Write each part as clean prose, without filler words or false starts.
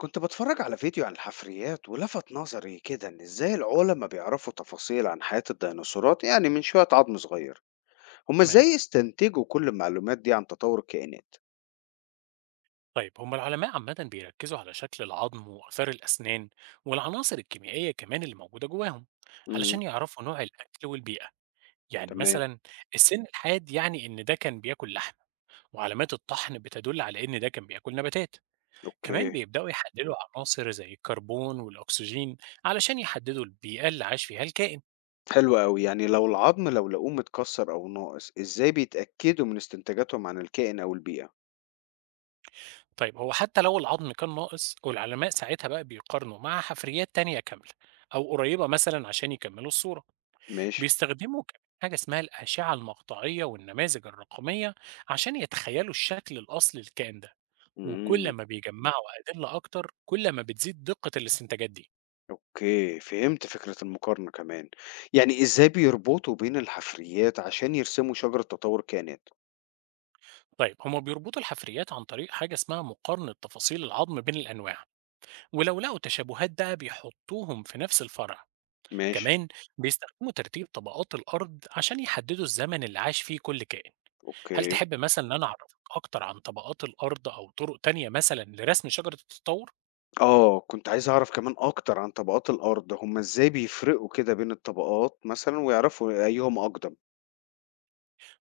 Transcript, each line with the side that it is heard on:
left: كنت بتفرج على فيديو عن الحفريات ولفت نظري كده ان ازاي العلماء بيعرفوا تفاصيل عن حياة الديناصورات يعني من شوية عظم صغير. هما
right: تمام.
left: ازاي استنتجوا كل المعلومات دي عن تطور الكائنات.
right: طيب هم العلماء عامة بيركزوا على شكل العظم وآثار الأسنان والعناصر الكيميائية كمان اللي موجودة جواهم،
left: امم.
right: علشان يعرفوا نوع الأكل والبيئة. يعني
left: تمام.
right: مثلا السن الحاد يعني إن ده كان بياكل لحم، وعلامات الطحن بتدل على إن ده كان بياكل نباتات. كمان
left: اوكي.
right: بيبدأوا يحللوا عناصر زي الكربون والأكسجين، علشان يحددوا البيئة اللي عاش فيها الكائن.
left: حلو قوي، يعني لو لقوه متكسر او ناقص ازاي بيتأكدوا من استنتاجاتهم عن الكائن او البيئة؟
right: طيب هو حتى لو العظم كان ناقص، والعلماء ساعتها بقى بيقارنوا مع حفريات تانية كاملة أو قريبة مثلا، عشان يكملوا الصورة.
left: ماشي.
right: بيستخدموا كمان حاجة اسمها الأشعة المقطعية والنماذج الرقمية، عشان يتخيلوا الشكل الأصلي للكائن ده. وكل
left: امم.
right: ما بيجمعوا أدلة أكتر، كل ما بتزيد دقة الاستنتاجات دي.
left: اوكي، فهمت فكرة المقارنة كمان، يعني ازاي بيربطوا بين الحفريات عشان يرسموا شجرة تطور كائنات؟
right: طيب هما بيربطوا الحفريات عن طريق حاجة اسمها مقارنة تفاصيل العظم بين الأنواع، ولو لقوا تشابهات بقى بيحطوهم في نفس الفرع.
left: ماشي.
right: كمان بيستخدموا ترتيب طبقات الأرض عشان يحددوا الزمن اللي عاش فيه كل كائن. هل
left: اوكي.
right: تحب مثلا إن أنا أعرفك أكتر عن طبقات الأرض أو طرق تانية مثلا لرسم شجرة التطور؟
left: آه، كنت عايز أعرف كمان أكتر عن طبقات الأرض، هُم إزاي بيفرقوا كده بين الطبقات مثلًا ويعرفوا أيهم أقدم؟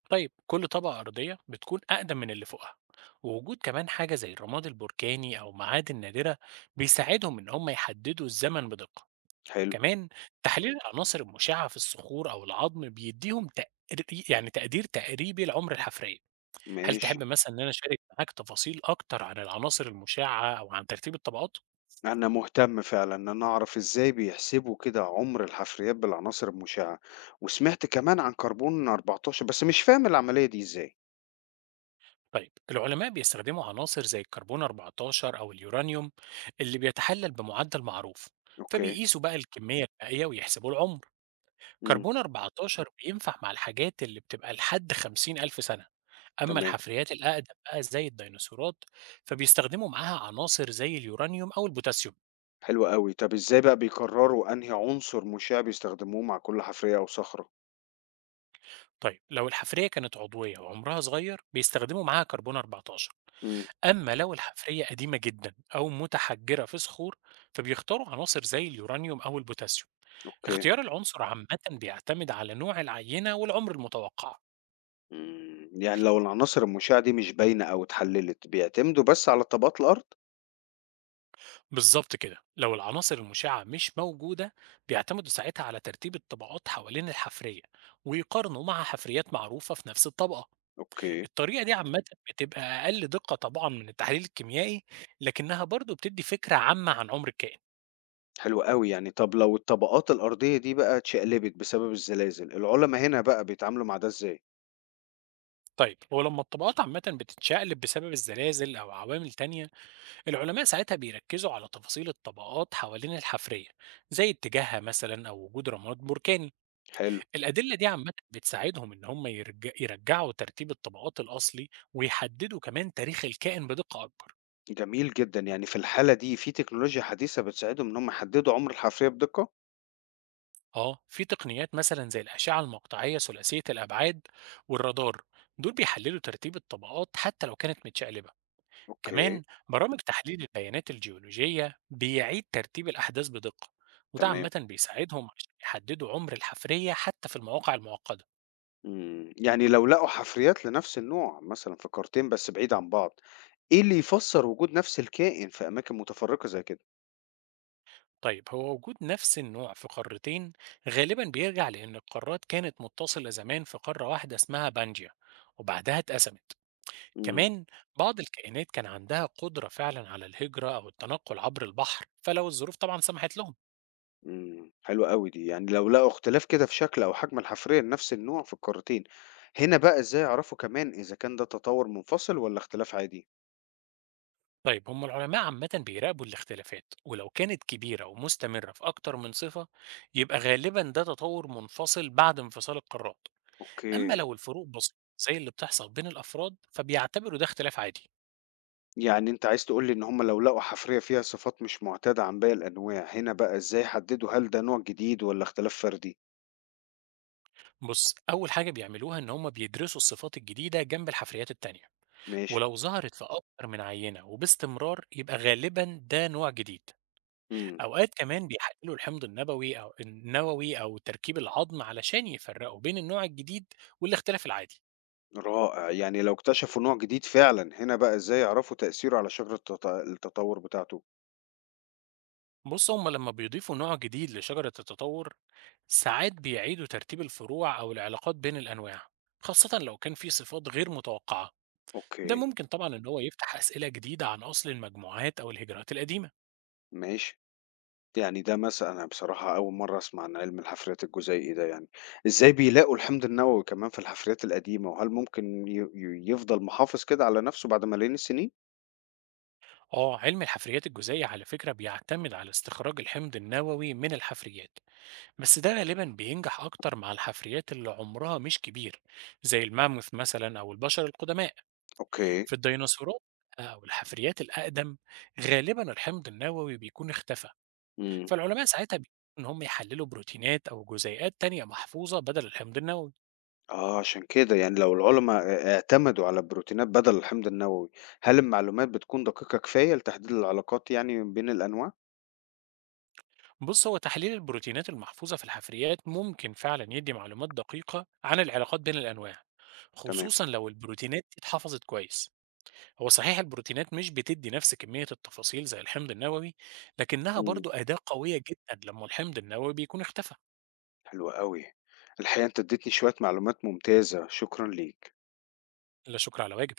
right: طيب كل طبقة أرضية بتكون أقدم من اللي فوقها، ووجود كمان حاجة زي الرماد البركاني أو معادن نادرة بيساعدهم إن هم يحددوا الزمن بدقة.
left: حلو.
right: كمان تحليل العناصر المشعة في الصخور أو العظم بيديهم يعني تقدير تقريبي لعمر الحفرية. هل
left: ماشي.
right: تحب مثلا إن أنا أشارك معاك تفاصيل أكتر عن العناصر المشعة أو عن ترتيب الطبقات؟
left: أنا مهتم فعلًا إن أنا أعرف إزاي بيحسبوا كده عُمر الحفريات بالعناصر المُشعة، وسمعت كمان عن كربون 14 بس مش فاهم العملية دي إزاي.
right: طيب العلماء بيستخدموا عناصر زي الكربون 14 أو اليورانيوم، اللي بيتحلل بمعدل معروف،
left: أوكي.
right: فبيقيسوا بقى الكمية المائية ويحسبوا العمر.
left: إمم.
right: كربون 14 بينفع مع الحاجات اللي بتبقى لحد 50,000 سنة، أما
left: تمام.
right: الحفريات الأقدم بقى زي الديناصورات فبيستخدموا معاها عناصر زي اليورانيوم أو البوتاسيوم.
left: حلو أوي، طب إزاي بقى بيقرروا أنهي عنصر مُشع بيستخدموه مع كل حفرية أو صخرة؟
right: طيب لو الحفرية كانت عضوية وعمرها صغير بيستخدموا معاها كربون 14،
left: إمم.
right: أما لو الحفرية قديمة جدا أو متحجرة في صخور فبيختاروا عناصر زي اليورانيوم أو البوتاسيوم.
left: أوكي.
right: اختيار العنصر عامة بيعتمد على نوع العينة والعمر المتوقع.
left: إمم، يعني لو العناصر المشعة دي مش باينة أو اتحلّلت، بيعتمدوا بس على طبقات الأرض؟
right: بالظبط كده، لو العناصر المشعة مش موجودة بيعتمدوا ساعتها على ترتيب الطبقات حوالين الحفرية، ويقارنوا مع حفريات معروفة في نفس الطبقة.
left: أوكي.
right: الطريقة دي عامة بتبقى أقل دقة طبعا من التحليل الكيميائي، لكنها برضو بتدي فكرة عامة عن عمر الكائن.
left: حلو أوي، يعني طَب لو الطبقات الأرضية دي بقى اتشقلبت بسبب الزلازل، العُلما هنا بقى بيتعاملوا مع ده إزاي؟
right: طيب هو لما الطبقات عامة بتتشقلب بسبب الزلازل أو عوامل تانية، العلماء ساعتها بيركزوا على تفاصيل الطبقات حوالين الحفرية، زي اتجاهها مثلا أو وجود رماد بركاني.
left: حلو.
right: الأدلة دي عامةً بتساعدهم إن هم يرجعوا ترتيب الطبقات الأصلي، ويحددوا كمان تاريخ الكائن بدقة أكبر.
left: جميل جدًا، يعني في الحالة دي في تكنولوجيا حديثة بتساعدهم إن هم يحدّدوا عُمر الحفرية بدقة؟
right: آه، في تقنيات مثلًا زي الأشعة المقطعية ثلاثية الأبعاد والرادار، دول بيحللوا ترتيب الطبقات حتى لو كانت متشقلبة.
left: أوكي.
right: كمان برامج تحليل البيانات الجيولوجية بيعيد ترتيب الأحداث بدقة، وده
left: تمام.
right: عامةً بيساعدهم عشان يحددوا عمر الحفرية حتى في المواقع المعقدة.
left: إمم، يعني لو لقوا حفريات لنفس النوع مثلًا في قارتين بس بعيد عن بعض، إيه اللي يفسّر وجود نفس الكائن في أماكن متفرّقة زي كده؟
right: طيب هو وجود نفس النوع في قارتين غالبا بيرجع لأن القارات كانت متصلة زمان في قارة واحدة اسمها بانجيا، وبعدها اتقسمت.
left: إمم.
right: كمان بعض الكائنات كان عندها قدرة فعلا على الهجرة أو التنقل عبر البحر، فلو الظروف طبعا سمحت لهم.
left: إمم، حلوة أوي دي، يعني لو لقوا اختلاف كده في شكل أو حجم الحفرية لنفس النوع في القارتين، هنا بقى إزاي يعرفوا كمان إذا كان ده تطور منفصل والّا اختلاف عادي؟
right: طيب هم العلماء عامة بيراقبوا الاختلافات، ولو كانت كبيرة ومستمرة في أكتر من صفة يبقى غالبا ده تطور منفصل بعد انفصال القارات. أما
left: أوكي،
right: لو الفروق بسيطة زي اللي بتحصل بين الأفراد فبيعتبروا ده اختلاف عادي.
left: يعني أنت عايز تقول لي إن هم لو لقوا حفرية فيها صفات مش معتادة عن باقي الأنواع، هنا بقى إزاي يحددوا هل ده نوع جديد والّا اختلاف فردي؟
right: بص، أول حاجة بيعملوها إن هم بيدرسوا الصفات الجديدة جنب الحفريات التانية،
left: ماشي.
right: ولو ظهرت في أكتر من عينة وباستمرار يبقى غالبا ده نوع جديد.
left: إمم.
right: أوقات كمان بيحللوا الحمض النووي أو تركيب العظم علشان يفرقوا بين النوع الجديد والاختلاف العادي.
left: رائع، يعني لو اكتشفوا نوع جديد فعلًا، هنا بقى إزاي يعرفوا تأثيره على شجرة التطور بتاعته؟
right: بص هم لما بيضيفوا نوع جديد لشجرة التطور، ساعات بيعيدوا ترتيب الفروع أو العلاقات بين الأنواع، خاصة لو كان في صفات غير متوقعة. ده
left: أوكي.
right: ممكن طبعا إن هو يفتح أسئلة جديدة عن أصل المجموعات أو الهجرات القديمة.
left: ماشي. يعني ده مثلًا أنا بصراحة أول مرّة أسمع عن علم الحفريات الجزيئي ده، يعني إزاي بيلاقوا الحمض النووي كمان في الحفريات القديمة، وهل ممكن ي ي يفضل محافظ كده على نَفْسه بعد ملايين السنين؟
right: آه، علم الحفريات الجزيئة على فكرة بيعتمد على استخراج الحمض النووي من الحفريات، بس ده غالبا بينجح أكتر مع الحفريات اللي عمرها مش كبير، زي الماموث مثلا أو البشر القدماء.
left: أوكي.
right: في الديناصورات أو الحفريات الأقدم غالبا الحمض النووي بيكون اختفى،
left: إمم.
right: فالعلماء ساعتها بيقولوا إن هم يحللوا بروتينات أو جزيئات تانية محفوظة بدل الحمض النووي.
left: آه عشان كده، يعني لو العُلما اعتمدوا على البروتينات بدل الحمض النووي، هل المعلومات بتكون دقيقة كفاية لتحديد العلاقات يعني بين الأنواع؟
right: بص، هو تحليل البروتينات المحفوظة في الحفريات ممكن فعلا يدي معلومات دقيقة عن العلاقات بين الأنواع،
left: تمام.
right: خصوصا لو البروتينات دي اتحفظت كويس. هو صحيح البروتينات مش بتدي نفس كمية التفاصيل زي الحمض النووي، لكنها
left: إمم.
right: برضو أداة قوية جدا لما الحمض النووي بيكون اختفى.
left: حلو أوي. الحقيقة أنت ادّيتني شوية معلومات ممتازة، شكرًا ليك.
right: لا شكر على واجب.